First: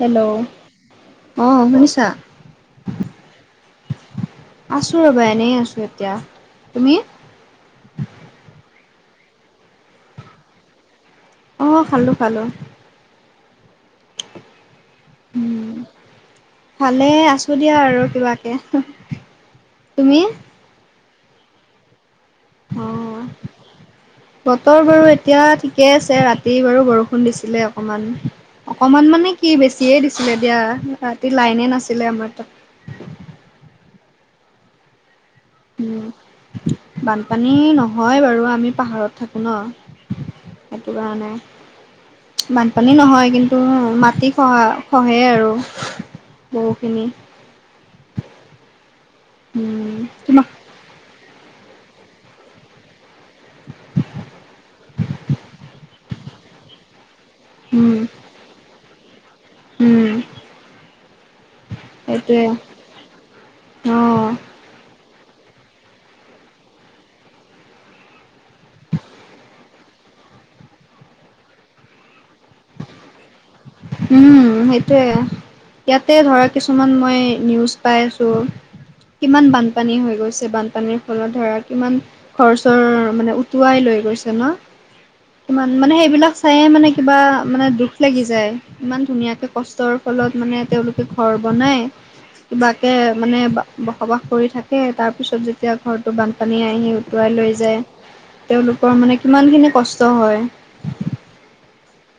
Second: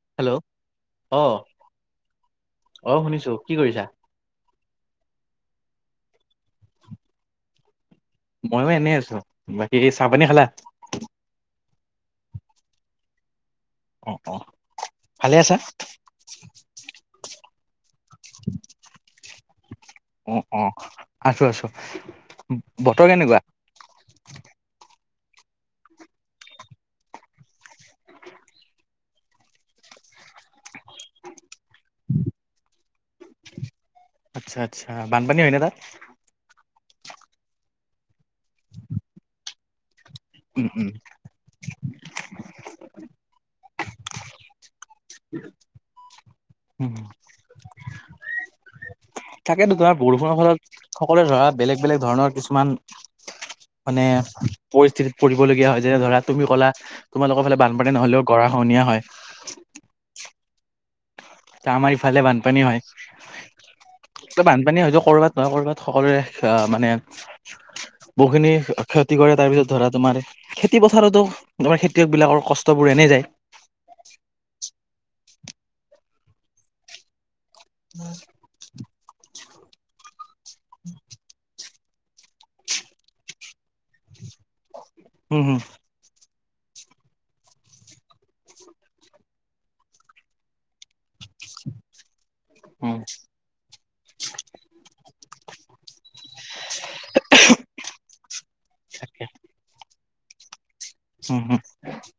Hello অ অঁ শুনিছা? অ শুনিছো কি কৰিছা আছো ৰবা এনেই আছো এতিয়া, তুমি? মইয়ো এনে আছোঁ, বাকী চাহ-পানী খালা? অঁ খালোঁ খালোঁ। ভালে আছা? ভালে আছো দিয়া আৰু কিবাকে, তুমি? অঁ, আছোঁ আছোঁ। অ বতৰ কেনেকুৱা? বতৰ বাৰু এতিয়া ঠিকে আছে, ৰাতি বাৰু বৰষুণ দিছিলে অকমান। অকমান মানে কি বেছিয়ে দিছিলে দিয়া, ৰাতি লাইনে নাছিলে আমাৰ তাত। আচ্ছা আচ্ছা, বানপানী হয় ন তাত? উম বানপানী নহয় বাৰু, আমি পাহাৰত থাকো ন। উম উম সেটো কাৱণে, বানপানী নহয় কিন্তু মাটি খহা সহে আৰু উম বহুখিনি তাকেতো উম তমাৰ বৰষুণৰ তোমাক ফলত সকলোৱ ধৰা বেলেগ বেলেগ ধৰণৰ কিছুমান মানে পৰিস্থিতিত পৰিবলগীয়া হয় যেনে ধৰা- তুমি ক'লা তোমালোকৰ ফালে বানপানী উম নহ'লেও গৰা সহনীয়া হয় উম' ত আমাৰ ইফালে সেইটোৱে বানপানী হয় অ', ত বানপানী হয়তো কৰবাত নহয় কৰবাত সকলোৰে মানে বহুখিনি ক্ষতি কৰে তাৰ পিছত ধৰা তোমাৰ খেতি পথাৰতো তমাৰ খেতিয়ক বিলাকৰ কষ্টবোৰ এনে যায়। উমঁ সেইটোয়ে, ইয়াতে ধৰা কিছুমান মই নিউজ পাই আছোঁ। কিমান বানপানী হৈ গৈছে, বানপানীৰ ফলত ধৰা কিমান ঘৰ-চৰ মানে উটুৱাই লৈ গৈছে ন‌? উম, হুম, ইমান, মানু সেইবিলাক চাইয়ে মানে কিবা মানে দুখ লাগি যায়, ইমান ধুনীয়াকে কষ্টৰ ফলত মানে তেওঁলোকে ঘৰ বনায়- কিবাকে উম, মানে বা বসবাস কৰি থাকে তাৰপিছত যেতিয়া ঘৰটো বানপানী আহি উতুৱাই লৈ যায় তেওঁলোকৰ মানে তাকে কিমান খিনি কষ্ট হয়। উম হুম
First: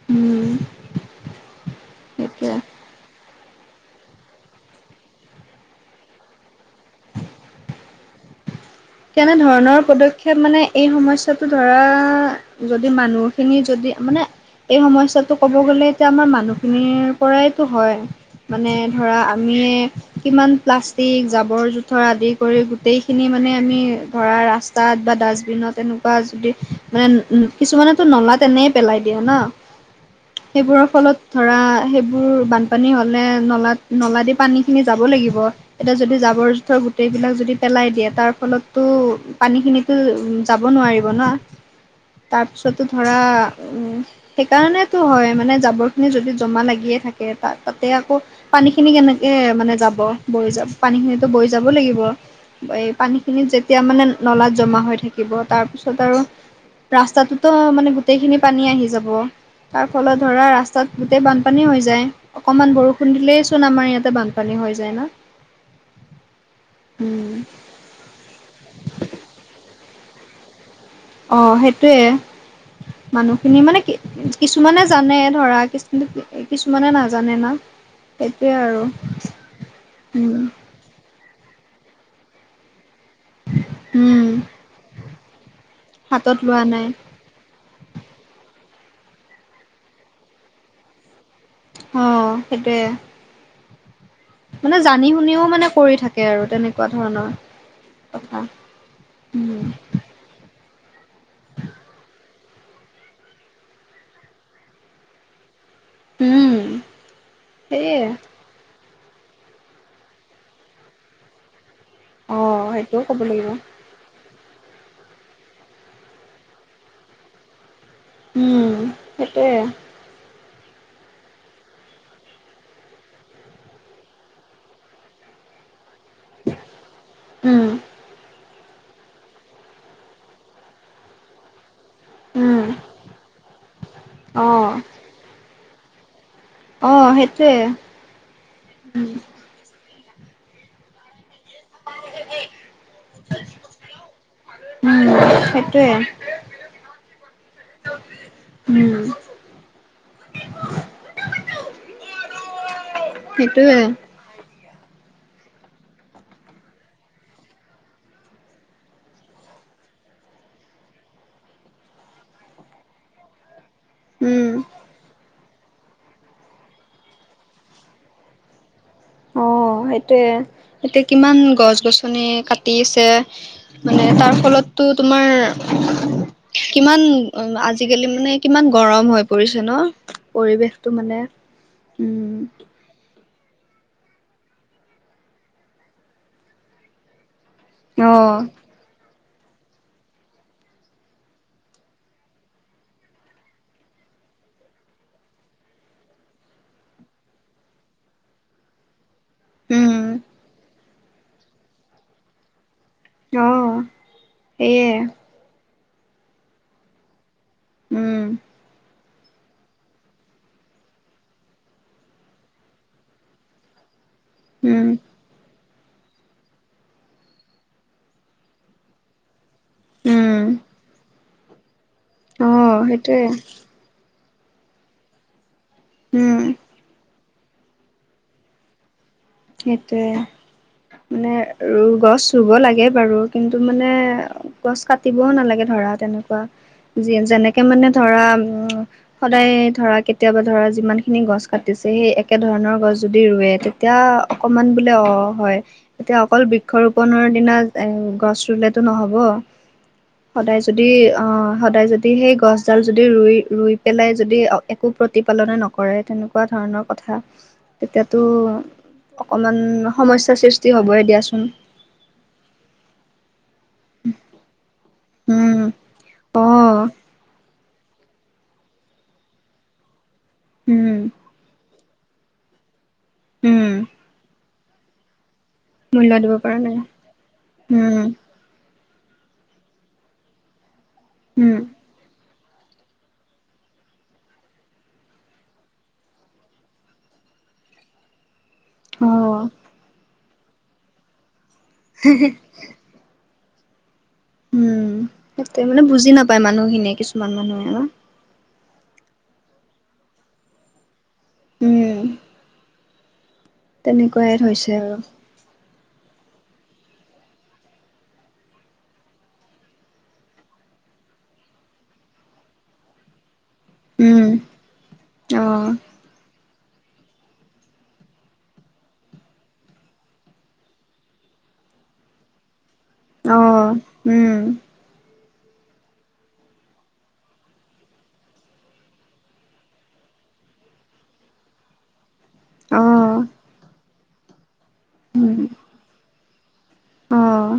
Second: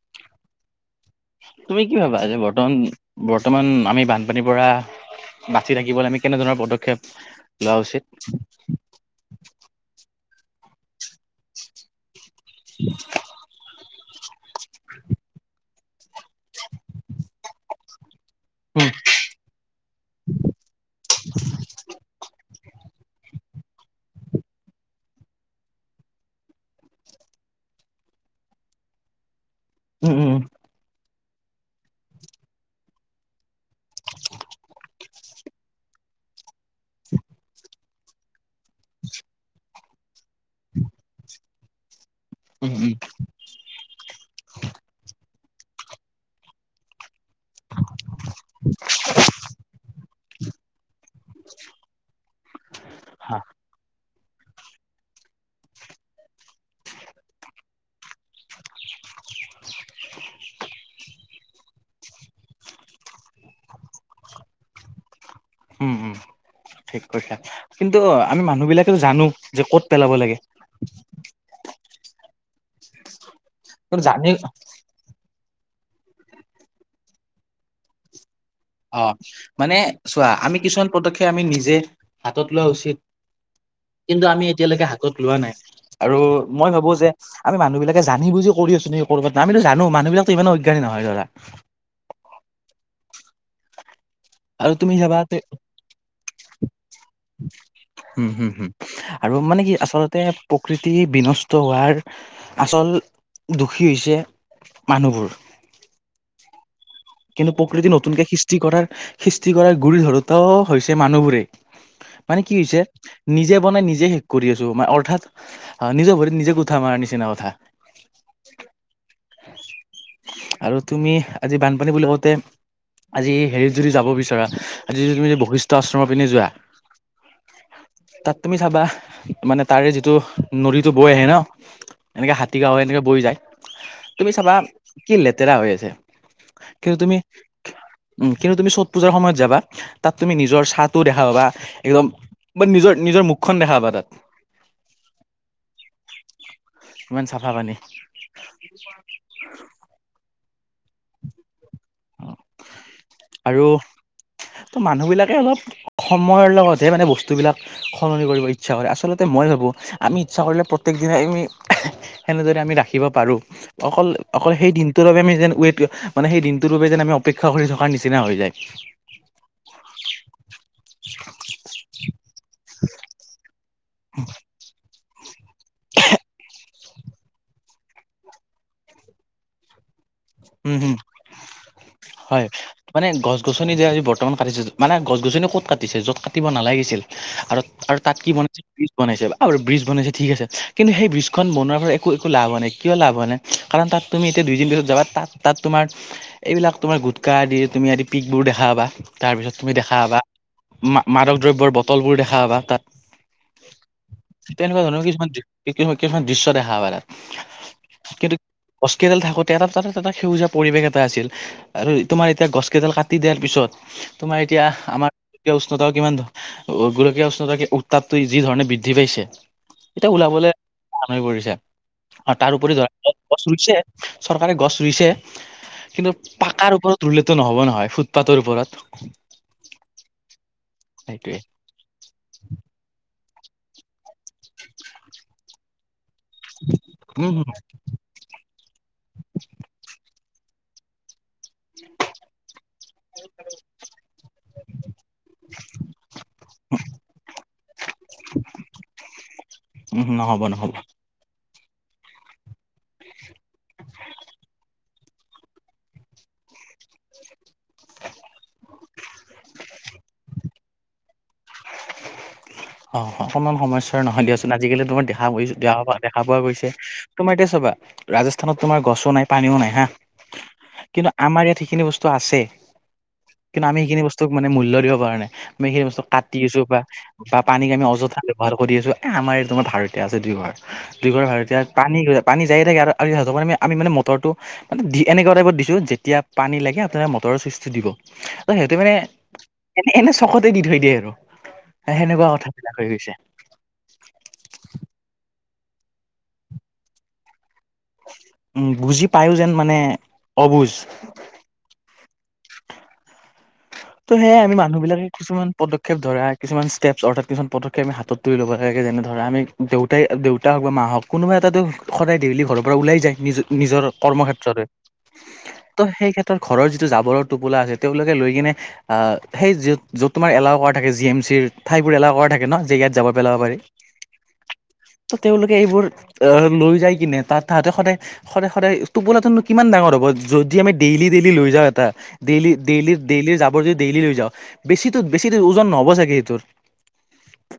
উম' তুমি কি ভাবা যে সেইটোৱে। বৰ্তমান বৰ্তমান আমি বানপানীৰ পৰা বাচি থাকিবলে আমি কেনে ধৰণৰ পদক্ষেপ লৱা উচিত? তেনে ধৰণৰ পদক্ষেপ মানে এই সমস্যটো ধৰা যদি মানুহ খিনি যদি মানে এই সময়ছোৱাত তো ক'ব গ'লে এতিয়া আমাৰ মানুহখিনিৰ পৰাইতো হয়, মানে উম, ধৰা আমিয়ে কিমান প্লাষ্টিক, জাবৰ-জোথৰ আদি কৰি গোটেইখিনি মানে মি ধৰা ৰাস্তাত বা ডাষ্টবিনত এনেকুৱা যদি, মানে কিছুমানততু নলাত এনে পেলাই দিয় ন। উম উম উম। সেইবোৰৰ ফলত ধৰা সেইবোৰ বানপানী হ'লে নলাত-নলা'দি পানীখিনি যাব লাগিব এতিয়া যদি জাবৰ-জোথৰ গোটেই বিলাক যদি পেলাই দিয়ে তাৰ ফলত তু পানী খিনিতু যাব নোৱাৰিব ন, উম, তাৰপিছতো উম, ধৰা সেইকাৰণেতো হয়, মানে জাবৰ খিনি যদি জমা লাগিয়ে থাকে, তাতে আকৌ পানীখিনি কেনেকে মানে যাব, বৈ যা পানীখিনিতো বৈ যাব লাগিব, এই হা, খিনিত যেতিয়া মানে নলাত জমা হৈ থাকিব তাৰপিছত আৰু ৰাস্তাটোতো মানে গোটেইখিনি পানী আহি যাব। তাৰ ফলত ধৰা ৰাস্তাত গোটেই বানপানী হৈ যায়। অকমান বৰষুণ দিলেই চোন আমাৰ ইয়াতে বানপানী হৈ যায় না। উম, উম, ঠিক কৈছা কিন্তু আমি মানুহবিলাকেও জানো যে ক'ত পেলাব লাগে। অ' সেইটোয়ে। মানুহখিনি মানে কি কিন্তু জানি কিছুমানে জানে ধৰা কি-কিছুমানে নাজানে না। সেইটোয়ে আৰু। অ' মানে চোৱা উম। আমি কিছুমান পদক্ষেপ আমি নিজে হাতত লোৱা উচিত উম, কিন্তু আমি এতিয়ালৈকে হাতত লোৱা নাই আৰু হাতত লোৱা মই নাই ভাবোঁ যে আমি মানুহবিলাকে জানি বুজি কৰি আছোঁ নেকি ক'বাত, নি আমিতো জানো মানুহবিলাকতো ইমানো অজ্ঞানী নহয় ধৰা। অ' সেইটোয়ে। আৰু মানে তুমি জানি চাবা শুনিও মানে কৰি থাকে আৰু তেনেকুৱা ধৰণৰ। হুম, কথা। হুম, হুম, আৰু মানে উম, কি আচলতে প্ৰকৃতি বিনষ্ট হোৱাৰ আচল দুখী হৈছে মানুহবোৰ। উম। কিন্তু প্ৰকৃতি সেয়ে নতুনকে সৃষ্টি কৰাৰ সৃষ্টি কৰাৰ গুৰি ধৰোতাও হৈছে মানুহবোৰেই। মানে কি অ' হৈছে সেইটোও ক'ব লাগিব নিজে বনাই নিজে শেষ কৰি আছোঁ অৰ্থাৎ নিজৰ ভৰিত নিজে কুঠাৰ মাৰাৰ নিচিনা কথা। উম, সেইটোয়ে। আৰু তুমি আজি বান পানী বুলি কওঁতে আজি হেৰিত যদি যাব বিচৰা, আজি যদি তুমি বশিষ্ট ত' আশ্ৰমৰ পিনে যোৱা উম, তাত তুমি চাবা মানে তাৰে যিটো নদীটো বৈ আহে ন এনেকে হাতী উম, গাওঁ হৈ এনেকে বৈ যায়। তুমি চাবা অ', কি লেতেৰা হৈ আছে। কিন্তু অ', তুমি সেইটোৱে। উম, কিন্তু তুমি চট পূজাৰ সময়ত যাবা তাত তুমি নিজৰ চাহটো দেখা পাবা। একদম বা নিজৰ নিজৰ মুখখন দেখা পাবা তাত। উম, সেইটোৱে, ইমান চাফা পানী। উম। আৰু সেইটোৱে, ত' মানুহবিলাকে অলপ সময়ৰ লগতহে মানে বস্তুবিলাক সলনি কৰিব ইচ্ছা কৰে, আচলতে মই ভাবোঁ আমি ইচ্ছা কৰিলে প্ৰত্যেক দিনাই আমি সেনেদৰে আমি ৰাখিব পাৰোঁ, অকল উম। অকল সেই দিনটোৰ বাবে আমি যেন ৱেট মানে সেই দিন টোৰ বাবে যেন আমি অপেক্ষা কৰি থকাৰ নিচিনা হৈ যায়। অ' সেইটোৱে, এতিয়া কিমান গছ গছনি কাটি আছে। মানে তাৰ ফলততো তোমাৰ কিমান আজিকালি মানে কিমান গৰম হৈ পৰিছে ন'? উম, হম। পৰিৱেশটো মানে, উম। হয় মানে গছ গছনি যে আজি বৰ্তমান কাটিছে, মানে গছ গছনি ক'ত কাটিছে য'ত কাটিব নালাগিছিল আৰু আৰু তাত কি অ', বনাই বীজ বনাইছে বা বীজ বনাইছে ঠিক আছে কিন্তু সেই ব্ৰীজখন বনোৱাৰপৰা একো একো লাভ হোৱা নাই কিয় লাভ হোৱা নাই কাৰণ তাত তুমি এতিয়া দুইদিন পিছত যাবা তাত তাত তোমাৰ এইবিলাক তোমাৰ গুটখা আদি তুমি আদি পিকবোৰ দেখা পাবা। তাৰপিছত তুমি দেখা উম, পাবা মা-মাদক দ্ৰব্যৰ বটলবোৰ দেখা পাবা তাত। অ', তেনেকুৱা সেয়ে, ধৰণৰ কিছুমান [unintelligible] কিছুমান দৃশ্য দেখা পায় তাত। উম, কিন্তু গছকেইডাল থাকোতে এটা তাত এটা সেউজীয়া পৰিৱেশ এটা আছিল, আৰু তোমাৰ এতিয়া গছ কেইডাল কাটি দিয়াৰ পিছত তোমাৰ এতিয়া উম, আমাৰ [unintelligible] উষ্ণতা কিমান গোলকীয় উষ্ণতা উত্তাপটো যি ধৰণে বৃদ্ধি পাইছে এতিয়া উম, ওলাবলে টান হৈ পৰিছে, আৰু তাৰ উপৰি অ', ধৰা সেইটোৱে, গছ ৰুইছে চৰকাৰে গছ ৰুইছে, কিন্তু উম, পাকাৰ ওপৰত ৰুলে টো নহ'ব নহয় ফুটপাথৰ ওপৰত। সেইটোৱে মানে সেইটোৱে আৰু গছ ৰুব লাগে বাৰু, কিন্তু মানে গছ কাটিবও নালাগে ধৰা তেনে কোৱা যি উম হম যেনেকে মানে ধৰা উম সদায় ধৰা কেতিয়াবা ধৰা যিমান খিনি গছ কাটিছে সেই একেধৰণৰ গছ যদি ৰুৱে তেতিয়া অকণমান বোলে অ হয় এতিয়া অকল বৃক্ষ ৰোপনৰ দিনা এ গছ ৰুলেতো নহব। উম নহ'ব নহ'ব। এই অ সদায় যদি সেই গছডাল যদি ৰুই ৰুই পেলাই যদি একো প্ৰতিপালনে নকৰে তেনেকুৱা ধৰণৰ কথা তেতিয়াতো অকমান সমস্যাৰ সৃষ্টি হবই দিয়াচোন। অ অকমান সমস্যাৰ নহয় দিয়াচোন আজিকালি তোমাৰ দেখা গৈছে উম, দেখা দেখা পোৱা গৈছে অ', তোমাৰ এতিয়া চাবা ৰাজস্থানত তোমাৰ গছো নাই পানীও নাই হা, কিন্তু উম, আমাৰ ইয়াত সেইখিনি বস্তু আছে, কিন্তু উম, আমি সেইখিনি বস্তুক মানে মূল্য দিব পৰা নাই। আমি সেই বস্তুক মূল্য দিব কাটি পৰা আছো নাই। বা পানীক আমি উম, অযথা ব্যৱহাৰ কৰি আছো, এ আমাৰ এ তোমাৰ ভাড়াতিয়া আছে দুইঘৰ, দুইঘৰ উম, ভাড়াতিয়াক পানী পানী যায় থাকে আৰু আৰু সিহঁতৰ কাৰণে আমি মানে মটৰটো মানে দি এনেকুৱা টাইপত দিছো যেতিয়া পানী লাগে আপোনালোকে মটৰৰ চুইচটো দিব। ত সিহঁতে মানে অ', এনে এনেই চকতে দি থৈ দিয়ে আৰু। সে সেনেকুৱা কথাবিলাক হৈ গৈছে। উম সেইটোৱে মানে বুজি নাপায় মানুহখিনিয়ে কিছুমান মানুহে ন। উম বুজি পায়ো যেন মানে অবুজ। উম। ত' তেনেকুৱাই সেয়াই আমি হৈছে আৰু মানুহবিলাকে কিছুমান পদক্ষেপ ধৰা কিছুমান ষ্টেপছ অৰ্থাৎ কিছুমান পদক্ষেপ আমি হাতত তুলি ল'ব লাগে যেনে ধৰা আমি দেউতাই দেউতা হওক বা মা হওক কোনোবা এটাতো সদায় ডেইলি ঘৰৰ পৰা ওলাই যায় নিজ নিজৰ কৰ্ম উম, ক্ষেত্ৰলৈ অ'। ত সেই ক্ষেত তাৰ ঘৰৰ যিটো জাবৰ টোপোলা আছে তেওঁলোকে লৈ কিনে আহ সেই য য'ত তোমাৰ এলাও কৰা থাকে জি এম চিৰ ঠাইবোৰ এলাও কৰা থাকে ন যে ইয়াত যাবৰ পেলাব পাৰি অ', উম, ত তেওঁলোকে এইবোৰ আহ লৈ যাই কিনে তাত তাহাঁতে সদায় সদায় সদায় টোপোলাটোনো কিমান ডাঙৰ হব, যদি আমি ডেইলি ডেইলি লৈ যাওঁ এটা। ডেইলি ডেইলি অ', ডেইলি জাব ডেইলী লৈ যাওঁ বেছিটো বেছি উম, ওজন নহব চাগে সেইটোৰ? অ',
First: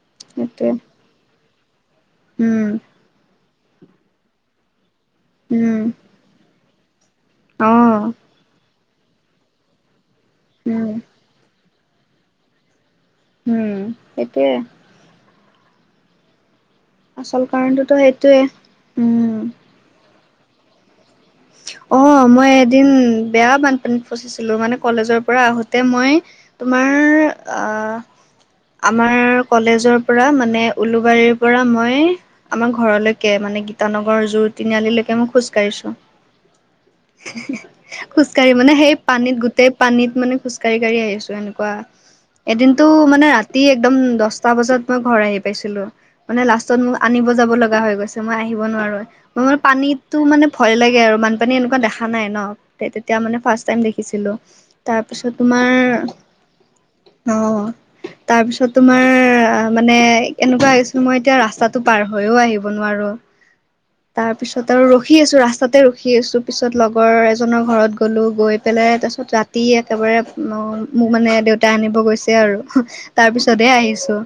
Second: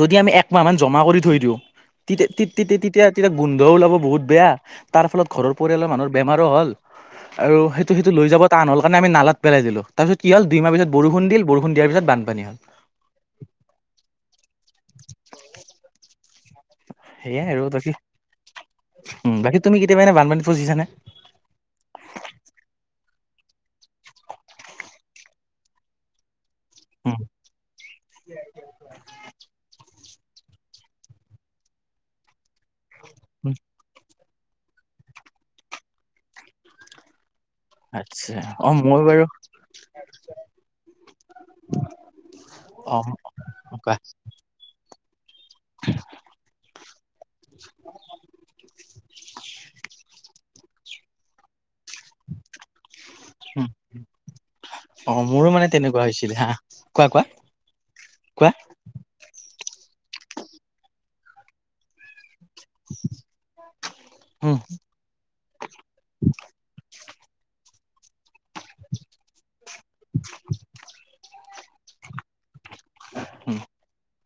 যদি আমি একমাহ সেইটোৱে। মান জমা কৰি থৈ দিওঁ তি তি তি টিত উম, তেতিয়া তেতিয়া গোন্ধ ওলাব বহুত বেয়া তাৰ ফলত ঘৰৰ উম, পৰিয়ালৰ মানুৰ বেমাৰো হ'ল। আৰু সেইটো অ', সেইটো লৈ যাব টান হল কাৰণে আমি নালাত পেলাই দিলো, তাৰ পিছত কি হল দুইমাহ পিছত উম, বৰষুণ দিল বৰো খুন দিয়াৰ পিছত বানপানী হল। উম, সেইটোৱে। আচল সেইয়াই আৰু বাকী কাৰণটোতো সেইটোৱে, ওঁ উম। বাকী তুমি কেতিয়াবা এনে বানপানীত ফছিচানে? অঁ, মই এদিন বেয়া বানপানীত ফচিছিলোঁ মানে, কলেজৰ পৰা আহোতে মই তোমাৰ আ আমাৰ কলেজৰ পৰা মানে, উলুবাৰীৰ পৰা মই আমাৰ ঘৰলৈকে মানে গীতানগ গৰ জোৰ তিনিআলিলৈকে মই খোজকাঢ়িছো। হিহ্ হিহ্। আচ্ছা খোজকাঢ়ি অ মানে সেই মই বাৰু পানীত গোটেই পানীত মানে খোজকাঢ়ি কাঢ়ি আহিছোঁ এনেকুৱা। এদিনটো অ মানে ৰাতি কোৱা একদম দশটা বজাত মই ঘৰ আহি পাইছিলোঁ। মানে লাষ্টত মোক আনিব যাব লগা হৈ গৈছে। মই আহিব নোৱাৰোঁৱে। মই মানে পানীতটো মানে ভয় লাগে আৰু বানপানী এনেকুৱা দেখা খা নাই ন' তে--তেতিয়া মান উম ফাৰ্ষ্ট টাইম দেখিছিলোঁ। অ তাৰপিছত মোৰো মানে তোমাৰ তেনেকুৱা হৈছিলে হা কোৱা কোৱা অঁ কোৱা তাৰপিছত তোমাৰ মানে এনেকুৱা হৈ গৈছিলোঁ মই এতিয়া ৰাস্তাটো পাৰ হৈও আহিব ব নোৱাৰোঁ উম তাৰপিছত আৰু ৰখি আছো, ৰাস্তাতে ৰখিআছো পিছত লগ্ গৰ এজনৰ ঘৰত গ'লো গৈ পেলাই তাৰপিছত ৰাতি একেবাৰে ন ' মোক মানে দেউ তাই আনিব গৈছে আৰু হোঁহ্ উম তাৰপিছতহে আহিছোঁ।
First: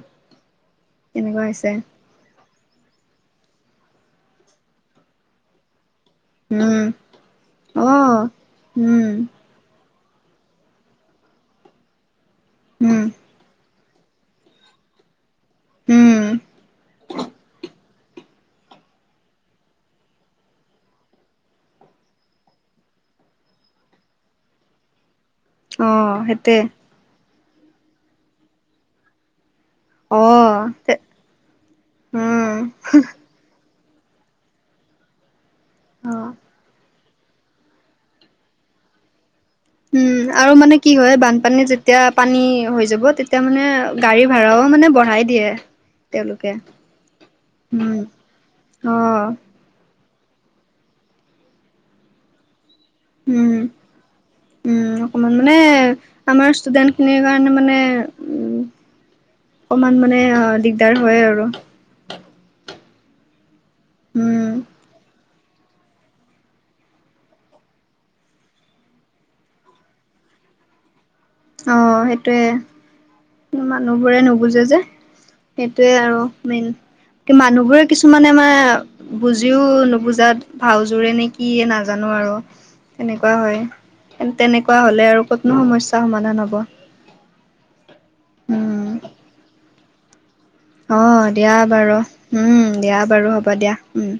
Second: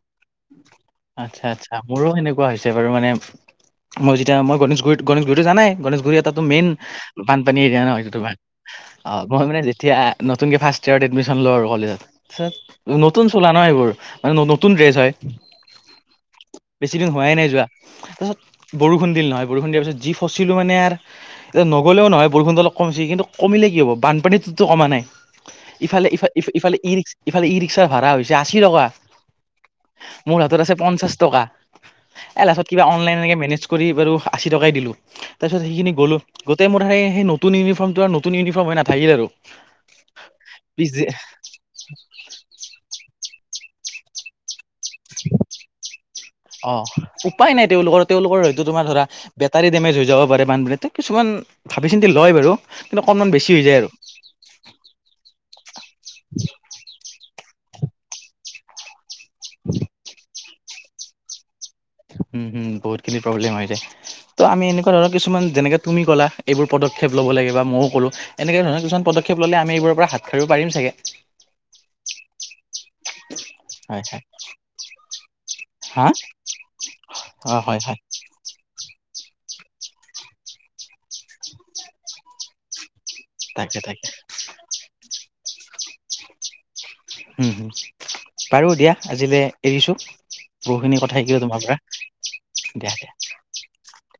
আচ্ছা, আচ্ছা। মোৰো সেনেকুৱা হৈছে বাৰু মানে মই যেতিয়া মই গণেশ গুৰিত গণেশ গুৰিটো জানাই? গণেশ তাতো মেইন উম বানপানী এৰিয়া অ ন' তোমাৰ। উম আ মই মানে যেতিয়া নতুনকে ফাৰ্ষ্ট ইয়েৰত এডমিশ্যন লও আৰু হলেওঁ। তাৰপিছত উম নতুন চোলা ন' এইবোৰ মানে ন' নতুন ড্ৰেছ হয়। উম বেছি দিন হোৱাই নাই যোৱা। তাৰপিছত বৰষুণ দিল নহয়, বৰষুণ দিয়াৰ পিছত যি ফচিলো মানে আৰু এতিয়া নগ'লেও নহয় বৰষুণটো অলপ কমিছে কিন্তু কমিলে কি হ'ব বানপানীটোতো কমা নাই। অ ইফালে ইফা ইফ্ সেইটোৱে ইফালে ই ৰিক্স ইফালে ই ৰিক্সাৰ ভাড়া হৈছে আশী টকা। অ মোৰ হাতত আছে পঞ্চাশ টকা। এ লাষ্টত উম কিবা অনলাইনকে মেনেজ কৰি বাৰু আশী টকাই দিলোঁ। তাৰপিছত সেইখিনি অ গলোঁ। গোটেই মোৰ হে সেই নতুন ইউনিফৰ্মটো আৰু নতুন ইউনিফৰ্ম হৈ নাথাকিলে আৰু। উম আৰু মানে কি পিছে হয়? বান পানী যেতিয়া পানী হৈ যাব তেতিয়া মানে গাড়ী ভড়াও মানে বঢ়াই দিয়ে তেওঁলোকে অঁ, উপায় নাই উম তেওঁলোকৰ, তেওঁলোকৰ এইটো তোমাৰ অ ধৰা পেট টাৰী ডেমেজ হৈ যাব পাৰে বানপীতে। কিছুমান ভাৱি চিন্তি লয় বাৰু কিন্তু অকণমান বেছি উম হৈ যায় আৰু। উম, অকমান মানে আমাৰ ষ্টুডেণ্টখিনিৰ কাৰণে মানে উম অকমান মানে আ দিগদাৰ হয় আৰু। উম, উম বহুত খিনি প্ৰব্লেম হৈ যায়। ত' উম। আমি এনেকুৱা ধৰণৰ কিছুমান যেনেকে তুমি ক'লা এইবোৰ পদক্ষেপ ল'ব লাগে বা মও ক'লোঁ। এনেকে ধৰণৰ কিছুমান পদক্ষেপ ল'লে আমি এইবোৰৰ পৰা হাত-হাৰিব পাৰিম চাগে। অঁ সেইটোৱে। হয় মানুহবোৰে হয় নুবুজে যে সেইটোৱে হা আৰু মেইন। কি অ হয় মানুহবোৰে হয় কিছুমান নে মানে বুজিও নুবুজাত ভাওজোৰে নে কিয়ে নাজানোঁ আৰু। তেনেকুৱা তাকে তাকে হয়। তেনেকুৱা হ'লে আৰু ক'তনো সমস্ উম, উম বাৰু উম, দিয়া আজিলে এৰিছোঁ। অঁ, দিয়া বাৰু। উম, দিয়া বাৰু হ'ব দিয়া, উম।